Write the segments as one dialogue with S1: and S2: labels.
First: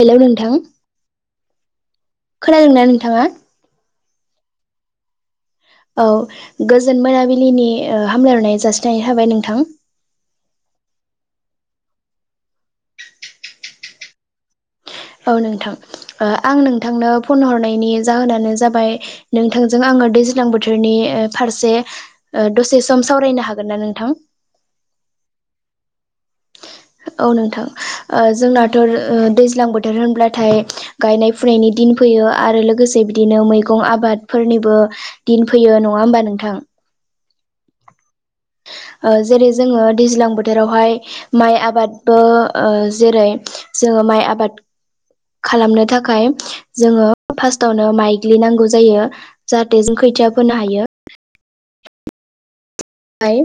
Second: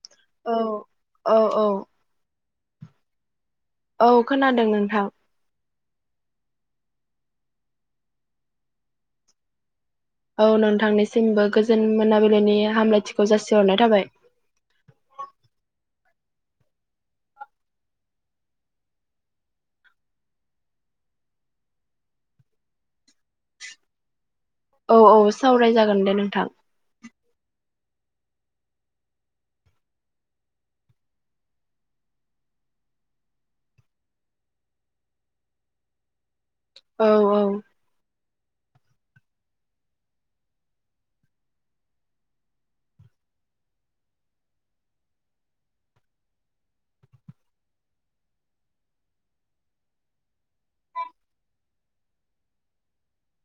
S1: Hello नोंथां
S2: औ औ औ
S1: खोनादों ना नोंथाङा?
S2: औ खोनादों नोंथां
S1: औ गोजोन मोनाबिलिनि ओ हामलाय हरनाय जासिनाय जाबाय नोंथां
S2: औ नोंथांनिसिमबो गोजोन मोनाबिलिनि हामलायथिखौ जासिहरनाय थाबाय।
S1: औ नोंथां ओ आं नोंथांनो फन हरनायनि जाहोनानो जाबाय नोंथांजों आङो दैज्लां बोथोरनि फारसे ओ दसे सम सावरायनो हागोन ना नोंथां?
S2: औ औ सावराय जागोन दे नोंथां।
S1: औ नोंथां ओ जोंनाथ' दैज्लां बोथोर होनब्लाथाय गायनाय फुनायनि दिन फैयो आरो लोगोसे बिदिनो मैगं आबादफोरनिबो दिन फैयो नङा होमबा नोंथां?
S2: औ औ
S1: ओ जेरै जोङो दैज्लां बोथोरावहाय माइ आबादबो ओ जेरै जोङो माइ आबाद खालामनो थाखाय जोङो फार्स्टआवनो माइग्लिनांगौ जायो जाहाथे जों खोथिया फोनो हायो ओमफाय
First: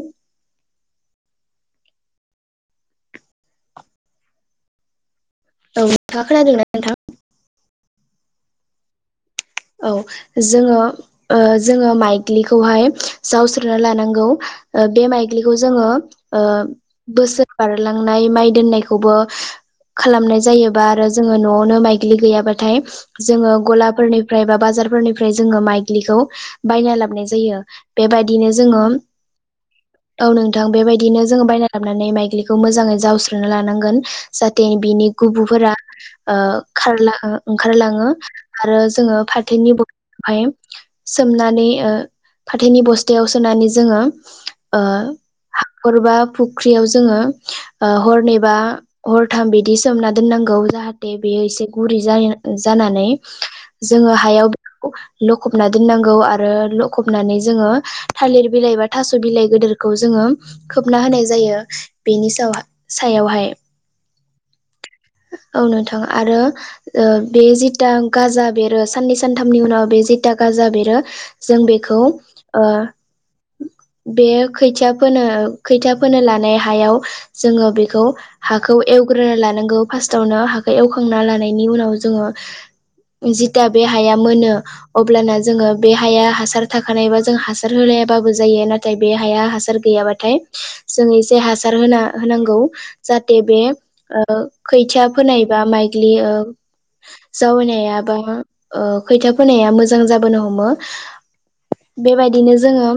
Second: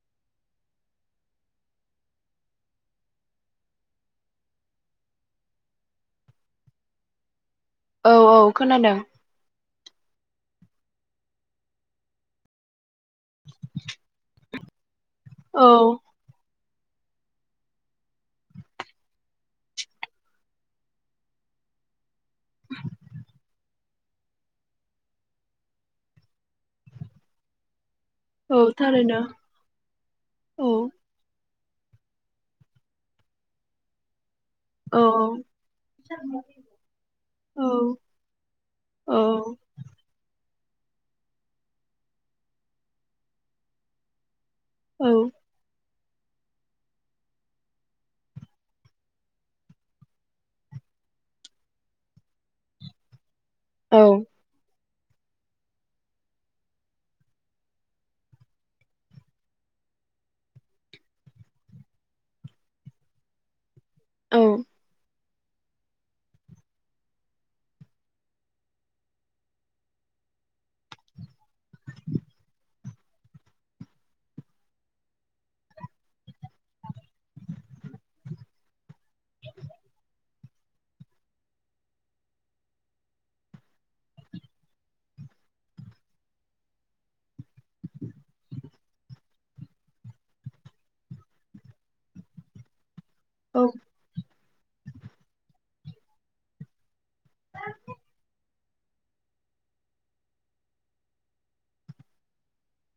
S1: औ नोंथाङा खोनादों ना?
S2: औ औ खोनादों।
S1: औ जोङो ओ जोङो माइग्लिखौहाय जावस्रोना लानांगौ ओ बे माइग्लिखौ जोङो
S2: औ
S1: ओ बोसोर बारलांनाय माइ दोननायखौबो खालामनाय जायोबा आरो जोङो न'आवनो माइग्लि गैयाबाथाय जोङो गलाफोरनि फ्राय बा बाजारफोरनिफ्राय जोङो माइग्लिखौ बायना लाबोनाय जायो। बेबायदिनो
S2: औ
S1: जोङो
S2: थारैनो
S1: औ नोंथां बेबाय दिनो जोङो बायना लाबोनानै माइग्लिखौ मोजाङै जावस्रोना लानांगोन जाहाथे
S2: औ
S1: बिनि गुबुफोरा ओ खारला ओंखारलाङो आरो जोङो [unintelligible] सोमनानै फाथोनि बस्थायाव सोनानै जोङो ओ
S2: औ
S1: हाखरबा फुख्रियाव जोङो ओ हरनै बा हरथाम बिदि सोमना दोननांगौ जाहाथे बेयो एसे गुरै जा-जानानै
S2: औ
S1: जोङो हायाव बेखौ लखबना दोननांगौ आरो लखबनानै जोङो थालिर बिलाइ बा थास' बिलाइ गोदोरखौ जोङो खोबना होनाय जायो बेनि साव-सायावहाय
S2: औ
S1: औ नोंथां आरो ओ बे जिथा गाजा बे रो साननै सानथामनि उनाव बे जिता गाजा बेरो जों बेखौ ओ बे खैथिया फोनो खैथिया फोनो लानाय हायाव जोङो बेखौ हाखौ एवग्रोना लानांगौ फार्स्टआवनो हाखौ एवखांना लानायनि उनाव जोङो जिथा बे हाया मोनो अब्लाना जोङो बे हाया हासार थाखानायबा जों हासार होलायाबाबो जायो नाथाय बे हाया हासार गैयाबा थाय जों एसे हासार होना होनांगौ। जाहाथे
S2: औ
S1: बे ओ खैथिया फोनायबा माइग्लि ओ जावैनाया बा ओ खैथा फोनाया मोजां जाबोनो हमो बेबायदिनो जोङो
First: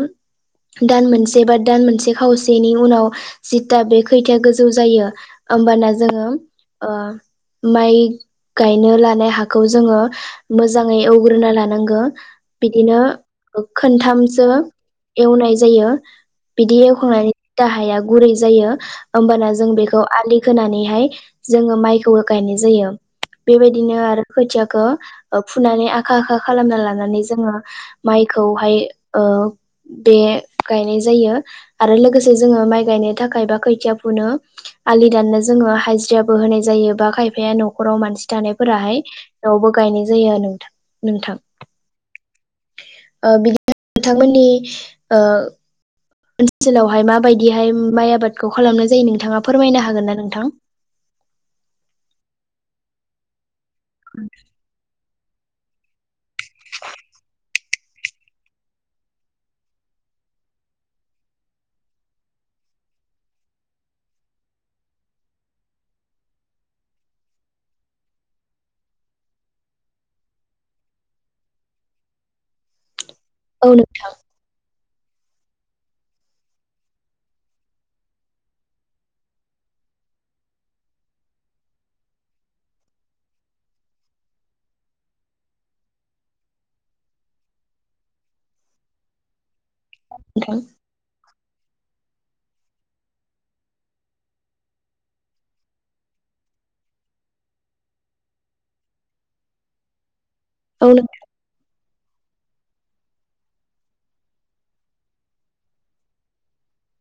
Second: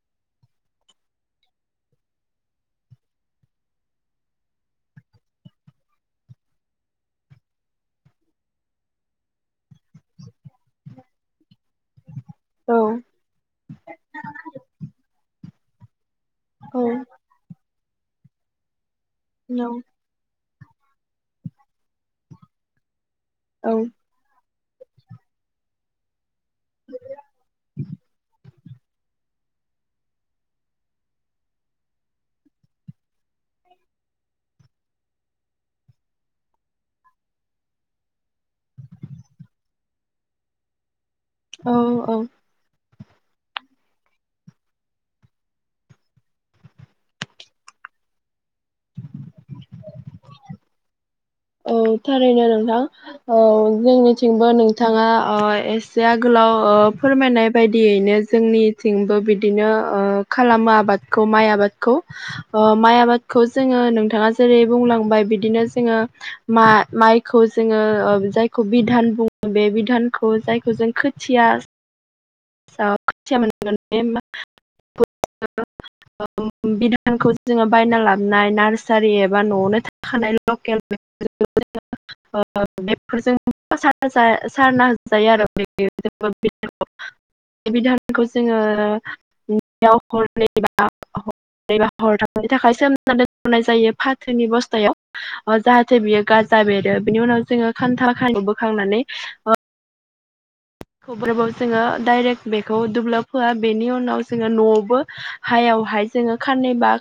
S1: दान मोनसे बा दान मोनसे खावसेनि उनाव जिथा बे खैथाया गोजौ जायो होमबाना जोङो ओ माइ गायनो लानाय हाखौ जोङो मोजाङै एवग्रोना लानांगो। बिदिनो खोनथामसो एवनाय जायो। बिदि एवखांनायनि दाहाया गुरै जायो होमबाना जों बेखौ आलि खोनानैहाय जोङो माइखौबो गायनाय जायो। बेबायदिनो आरो खोथियाखौ ओ फुनानै आखा आखा खालामना लानानै जोङो माइखौहाय ओ बे गायनाय जायो आरो लोगोसे जोङो माइ गायनो थाखाय बा खोथिया फुनो आलि दाननो जोङो हाजिराबो होनाय जायो बा खायफाया न'खराव मानसि थानायफोराहाय न'आवबो गायनाय जायो नोथां नोंथां
S2: औ औ
S1: बिदि नोंथांमोननि ओ ओनसोलावहाय माबायदिहाय माइ आबादखौ खालामनाय जायो नोंथाङा फोरमायनो हागोन ना नोंथां?
S2: औ थारैनो नोंथां औ जोंनिथिंबो नोंथाङा ओ एस से आगोलाव ओ फोरमायनाय बेबायदियैनो जोंनिथिंबो बिदिनो ओ खालामो आबादखौ माइ आबादखौ। ओ माइ आबादखौ जोङो नोंथाङा जेरै बुंलांबाय बिदिनो जोङो मा- माइखौ जोङो जायखौ बिधान बुङो बे बिधानखौ जायखौ जों खोथिया ओ
S1: औ
S2: [unintelligible]
S1: [inaudible]
S2: ओ बिधानखौ जोङो बायना लाबोनाय नार्सारि एबा न'आवनो थाखानाय [unintelligible] [inaudible] बेफोरजों सारना हो जायो आरो [inaudible] बिधानखौ जोङो [unintelligible]
S1: [inaudible]
S2: [unintelligible] थाखाय सोमनानै दनाय जायो फाथोनि बस्थायाव। ओ जाहाथे बियो गाजा बेरो बिनि उनाव जोङो खान्था [unintelligible] बोखांनानै ओ
S1: औ नों
S2: [unintelligible] जोङो डाइरेक्ट बेखौ दुब्लिआव फोआ बेनि उनाव जोङो न'आवबो हायाव हाय जोङो खाननै बा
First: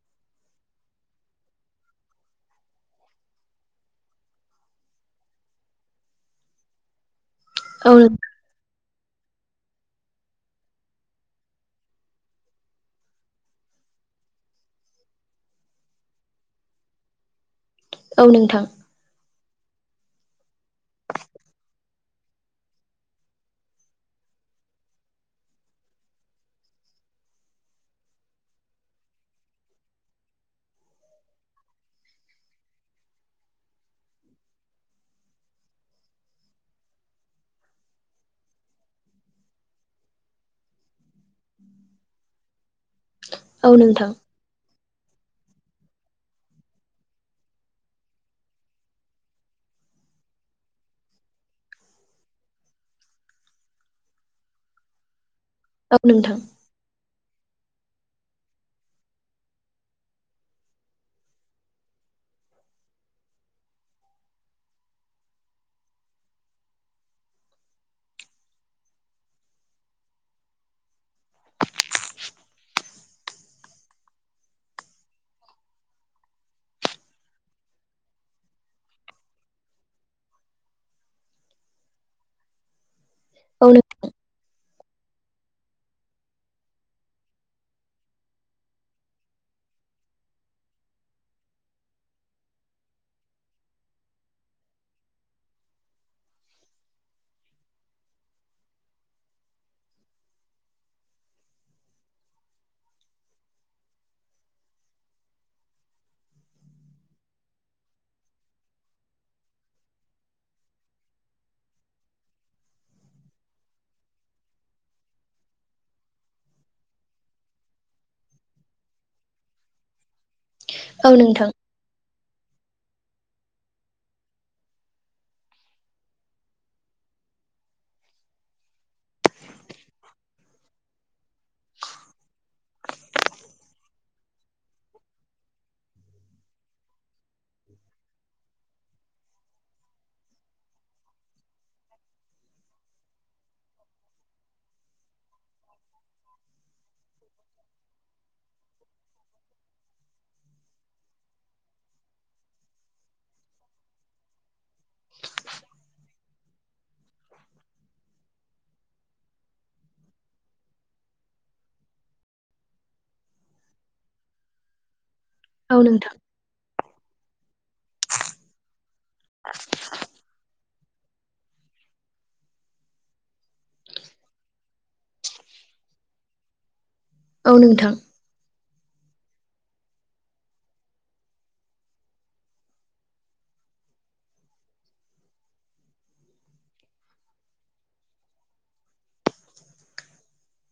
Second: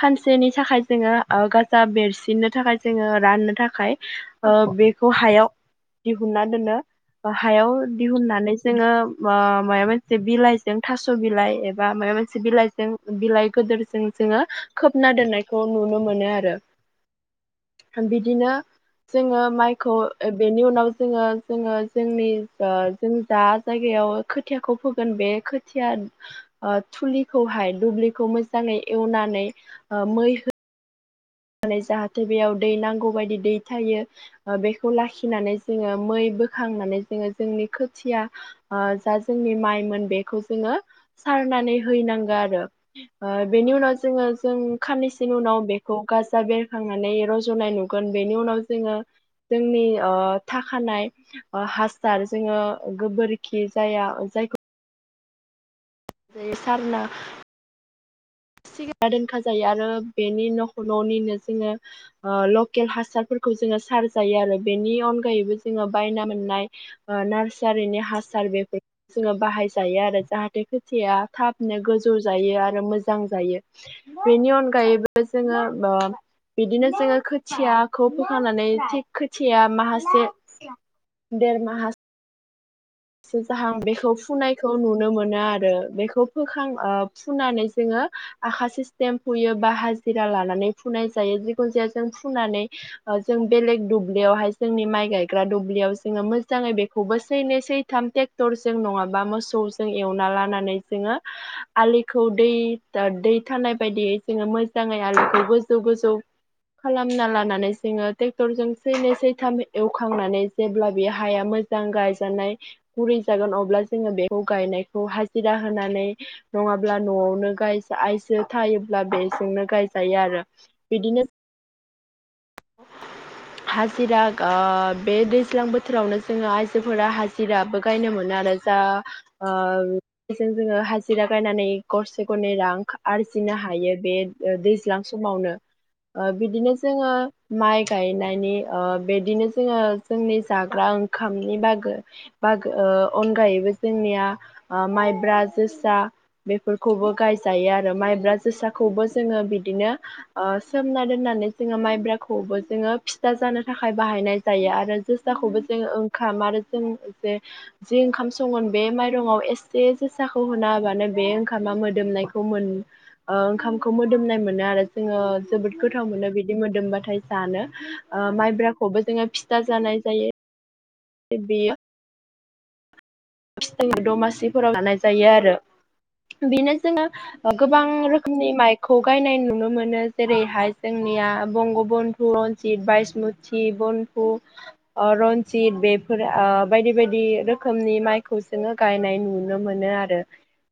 S2: खानसेनि थाखाय जोङो ओ गाजा बेेरसिननो थाखाय जोङो राननो थाखाय ओ बेखौ हायाव दिहुना दोनो बेखौ हायाव
S1: औ नों
S2: दिहुननानै जोङो ओ मायाबा मोनसे बिलाइजों थास' बिलाइ एबा मायाबा मोनसे बिलाइजों बिलाइ गोदोरजों जोङो खोबना दोननायखौ नुनो मोनो आरो।
S1: [inaudible] औ
S2: बिदिनो
S1: नोंथां
S2: जोङो माइखौ ओ बेनि उनाव जोङो जोङो जोंनि ओ जों जा जायगायाव खोथियाखौ फोगोन बे खोथिया ओ थुलिखौहाय दुब्लिखौ मोजाङै एवनानै ओ मै होनानै जाहाथे बेयाव दै नांगौ बायदि दै थायो। बेखौ लाखिनानै जोंङो मै बोखांनानै जोंङो जोंनि खोथिया ओ जा जोंनि माइमोन बेखौ जोंङो सारनानै हैनांगौ आरो। ओ
S1: औ
S2: बेनि उनाव
S1: नोंथां
S2: जोंङो जों साननैसोनि उनाव बेखौ गाजा बेरखांनानै रज'नाय नुगोन बेनि उनाव जोंङो जोंनि ओ थाखानाय ओ हासार जोंङो गोबोरखि जाया जायखौ
S1: औ नोंथां
S2: सारना सिग दोनखा जायो आरो बेनि न' न'निनो जोंङो ओ लकेल हासारफोरखौ जोंङो सारजायो आरो बेनि अनगायैबो जोंङो बायना मोन्नाय ओ नार्सारिनि हासार बेफोर जोंङो बाहायजायो आरो जाहाथे खोथियाया थाबनो गोजौ जायो आरो मोजां जायो। बेनि अनगायैबो जोंङो ओ बिदिनो जोंङो खोथियाखौ फोखांनानै थिग खोथिया माखासे देर माहास सो जाहां
S1: नों
S2: बेखौ फुनाय खौ नुनो मोनो आरो बेखौ फोखां ओ फुनानै जोंङो आखासे सेम्फुयो बा हाजिरा लानानै फुनाय जायो जिखुन जाया जों फुनानै जों बेलेग दुब्लियावहाय जोंनि माइ गायग्रा दुब्लियाव जोंङो मोजाङै बेखौबो सैनो सै थाम ट्रेक्टरजों नङाबा मोसौजों एवना लानानै जोंङो आलिखौ दै दै थानाय बायदियै जोंङो मोजाङै आलिखौ गोजौ गोजौ खालामना लानानै जोंङो ट्रेक्टरजों सैनै सैथाम एवखांनानै जेब्ला बे हाया मो मोजां गायजानाय गुरै जागोन अब्ला जोंङो बेखौ गायनायखौ हाजिरा होनानै नङाब्ला न'आवनो गाइस आइजो थायोब्ला बेजोंनो गायजायो आरो।
S1: औ
S2: बिदिनो
S1: नोंथां। [inaudible]
S2: हाजिरा ओ बे दैज्लां बोथोरावनो जोंङो आइजोफोरा हाजिराबो गायनो मोनो आरो। दा ओ बेजों जोंङो हाजिरा गायनानै गरसे गरनै रां आरजिनो हायो बे ओ दैज्लां समावनो ओ बिदिनो जोंङो माइ गायनायनि ओ बिदिनो जोंङो जोंनि जाग्रा ओंखामनि बागै बाग ओ अनगायैबो जोंनिया माइब्रा जोसा बेफोरखौबो गायजायो आरो माइब्रा जोसाखौबो जोंङो बिदिनो ओ सोमना दोननानै जोंङो माइब्रा खौबो जोंङो फिथा जानो थाखाय बाहायनाय जायो आरो जोसाखौबो जोंङो ओंखाम आरो जों जे जि ओंखाम संगोन बे माइरंआव एसे जोसाखौ होना होबानो बे ओंखामा मोदोमनायखौ मोन ओ ओंखामखौ मोदोमनाय मोनो आरो जोंङो जोबोद
S1: औ
S2: गोथाव
S1: नोंथां
S2: मोनो बिदि मोदोमबाथाय जानो ओ माइब्राखौबो जोंङो फिथा जानाय जायो। बे बियो फिथा दमासिफोराव जानाय जायो आरो बेनो जोंङो
S1: औ
S2: ओ गोबां
S1: नोंथां
S2: रो खोमनि माइखौ गायनाय नुनो मोनो जेरैहाय जोंनिया बंगबन्धु, रनजित, बायसमु थि बन्धु ओ रनजित बेफोर ओ बायदि बायदि रोखोमनि माइ खौ जोंङो गायनाय नुनो मोनो आरो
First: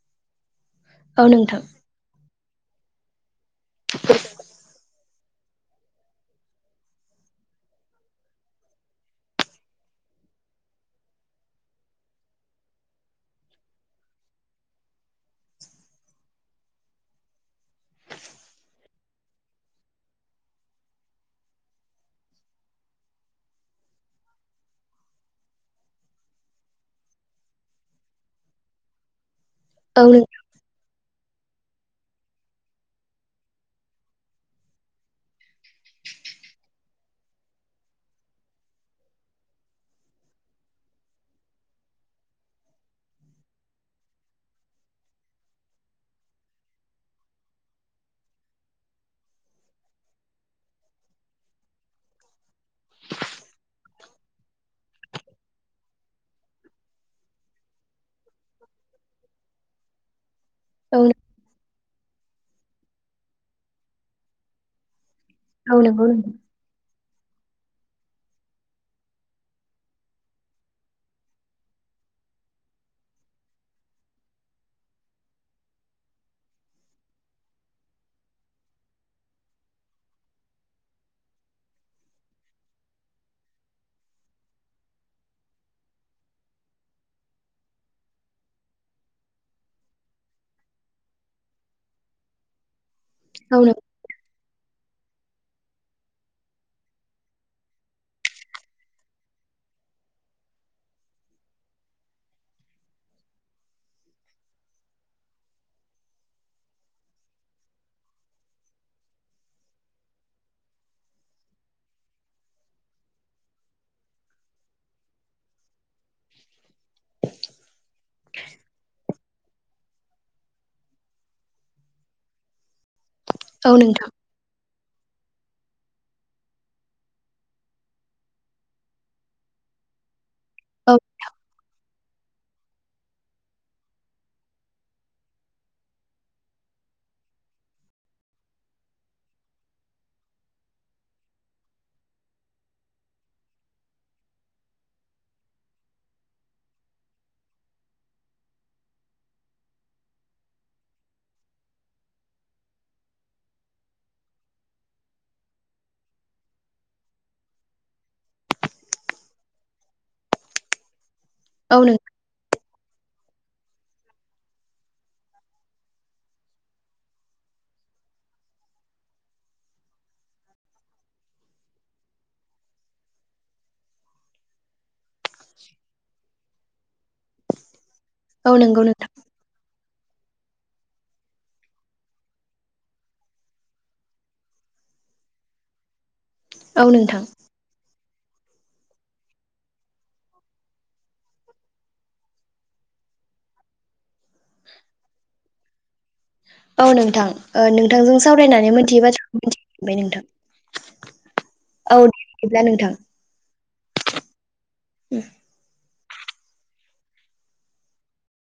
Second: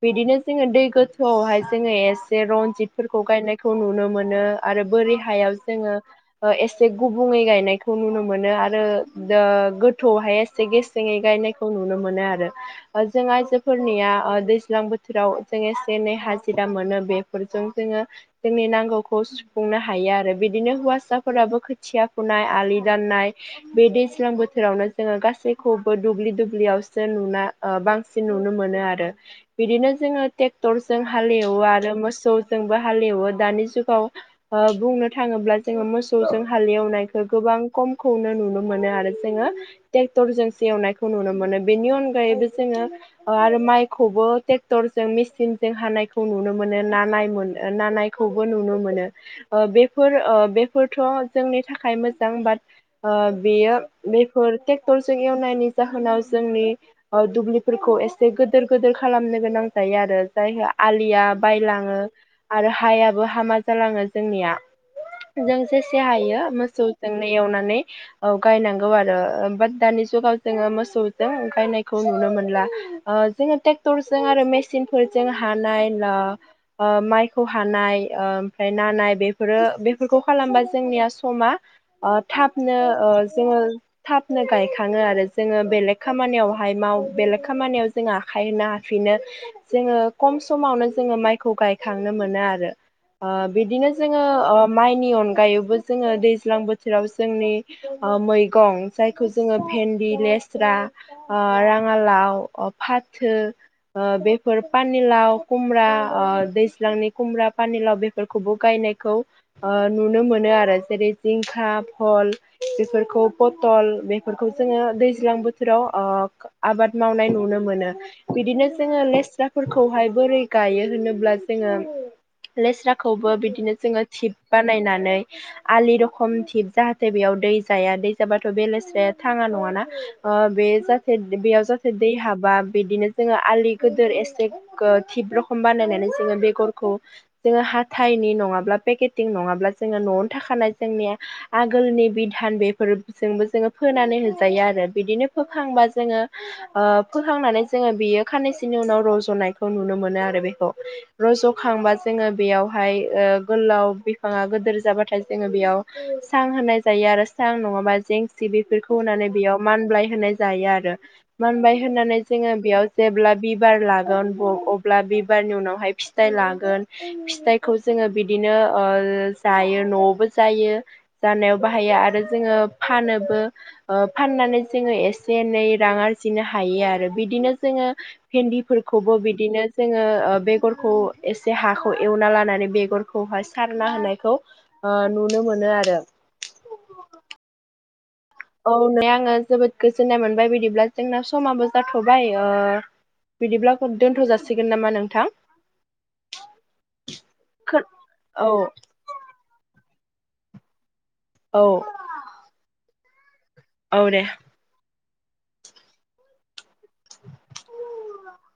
S2: बिदिनो जोंङो दै
S1: औ नोंथां
S2: गोथौआवहाय जोंङो एसे बे रनजितफोरखौ गायनायखौ नुनो मोनो आरो बोरि हायाव जोंङो एसे गुबुंङै गायनायखौ नुनो मोनो आरो दा गोथौआवहाय एसे गेसेङै गायनायखौ नुनो मोनो आरो। ओ जों आइजोफोरनिया ओ दैज्लां बोथोराव जों एसे एनै हाजिरा मोनो बे फोरजों जोंङो जोंनि नांगौखौ सुफुंनो हायो आरो बिदिनो हौवासाफोराबो खोथिया फुनाय आलि दाननाय बे दैज्लां बोथोरावनो जोंङो गासैखौबो दुब्लि दुब्लियावसो नुना ओ बांसिन नुनो मोनो आरो बिदिनो
S1: औ
S2: जोंङो
S1: नोंथां
S2: ट्रेक्टरजों हालेवो आरो मोसौजोंबो हालेवो दानि जुगाव ओ बुंनो थाङोब्ला जोंङो मोसौजों हालेवनायखौ गोबां खमखौनो नुनो मोनो आरो जोंङो ट्रेक्टरजोंसो एवनायखौ नुनो मोनो बेनि अनगायैबो जोंङो ओ आरो माइखौबो ट्रेक्टर जों मेसिनजों हानायखौ नुनो मोनो ना नायमोन ना नाय खौबो नुनो मोनो ओ बेफोर ओ बेफोरथ' जोंनि थाखाय मोजां बाट ओ बेयो बेफोर ट्रेक्टरजों एवनायनि जाहोना जोंनि ओ दुब्लिफोरखौ एसे से गोदोर गोदोर खालामनो गोनां जायो आरो जायहा
S1: औ
S2: आलिया बायलाङो आरो हायाबो हामा जालाङो जोंनिया जों
S1: औ
S2: जेसे
S1: नंगौ नोंथां
S2: हायो मोसौ जोंनो एवनानै ओ गायनांगौ आरो बाट दानि जुगाव जोंङो मोसौजों गायनाय खौ नुनो मोनला ओ जोङो ट्रेक्टरजों आरो मेसिनफोरजों हानाय ला ओ माइखौ हानाय ओ ओमफ्राय नानाय बेफोरो बेफोरखौ खालामबा जोंनिया समा ओ थाबनो ओ जोंङो थाबनो गायखाङो आरो जोंङो बेलेग खामानियाव हाय माव बेलेग खामानियाव जोंङो आखाइ होनो हाफिनो जोंङो खम समावनो जोंङो माइखौ गायखांनो मोनो आरो ओ
S1: औ
S2: बिदिनो जोंङो ओ माइनि अनगायैबो जोंङो दैज्लां बोथोराव जोंनि ओ मैगं जायखौ जोङो फेन्दि लेस्रा ओ राङालाव ओ फाथो ओ बेफोर पानिलाव खुमब्रा ओ दैज्लांनि खुमब्रा पानिलाव बे फोरखौबो गायनायखौ ओ नुनो मोनो आरो जेरै जिंखा भहल बेफोरखौ फथल बेफोरखौ जोंङो दैज्लां बोथोराव अ आबाद मावनाय नुनो मोनो। बिदिनो जोंङो लेस्राफोरखौहाय बोरै गायो होनोब्ला जोंङो लेस्रा खौबो
S1: औ
S2: बिदिनो जोंङो
S1: नोंथां
S2: सिप बानायनानै आलि रखम थिब जाहाथे बेयाव दै जाया दै जाबाथ' बेलस्राया थाङा नङाना ओ बे
S1: औ
S2: जाहाथे बेयाव जाहाथे दै हाबा बिदिनो जोंङो आलि गिदोर एसे थिब रखम बानायनानै जोंङो बेगरखौ जोंङो हाथायनि नङाब्ला पेकेटिं नङाब्ला जोंङो न'आवनो थाखानाय जोंनिया आगोलनि बिधान बेफोरजोंबो जोंङो फोनानै होजायो आरो बिदिनो फोखांबा जोंङो ओ फोखांनानै जोंङो बियो साननैसोनि उनाव रज'नायखौ नुनो मोनो आरो बेखौ। रज'खांबा जोंङो बेयावहाय ओ गोलाव बिफाङा गिदोर जाबाथाय जोंङो बेयाव सां होनाय जायो आरो सां नङाबा जेंसि बेफोरखौ होनानै बेयाव मानब्लाय होनाय जायो आरो
S1: औ
S2: मानबाय
S1: नोंथां
S2: होननानै जोंङो बेयाव जेब्ला बिबार लागोन अब्ला बिबारनि उनावहाय फिथाइ लागोन फिथाइ खौ जोंङो बिदिनो जायो न'आवबो जायो। जानायाव बाहायो आरो जोंङो फानोबो ओ फाननानै जोंङो एसे एसे एनै रां आरजिनो हायो आरो बिदिनो जोंङो
S1: औ नंगौ नोंथां
S2: भेन्दिफोरखौबो बिदिनो जोंङो ओ बेगरखौ एसे हाखौ एवना लानानै बेगरखौहाय सारना होनायखौ ओ नुनो मोनो आरो
S1: औ नोंथां।
S2: औ नै आंङो जोबोद गोजोननाय मोनबाय बिदिब्ला जोंना समाबो जाथ'बाय ओ बिदिब्ला दोन्थ' जासिगोन नामा नोंथां?
S1: औ नोंथां ओ नोंथांजों
S2: औ
S1: सावरायनानै मोनथियि बाथ्रा बे नोंथां
S2: औ
S1: औ दे बिदिब्ला नोंथां।
S2: औ दे। [inaudible]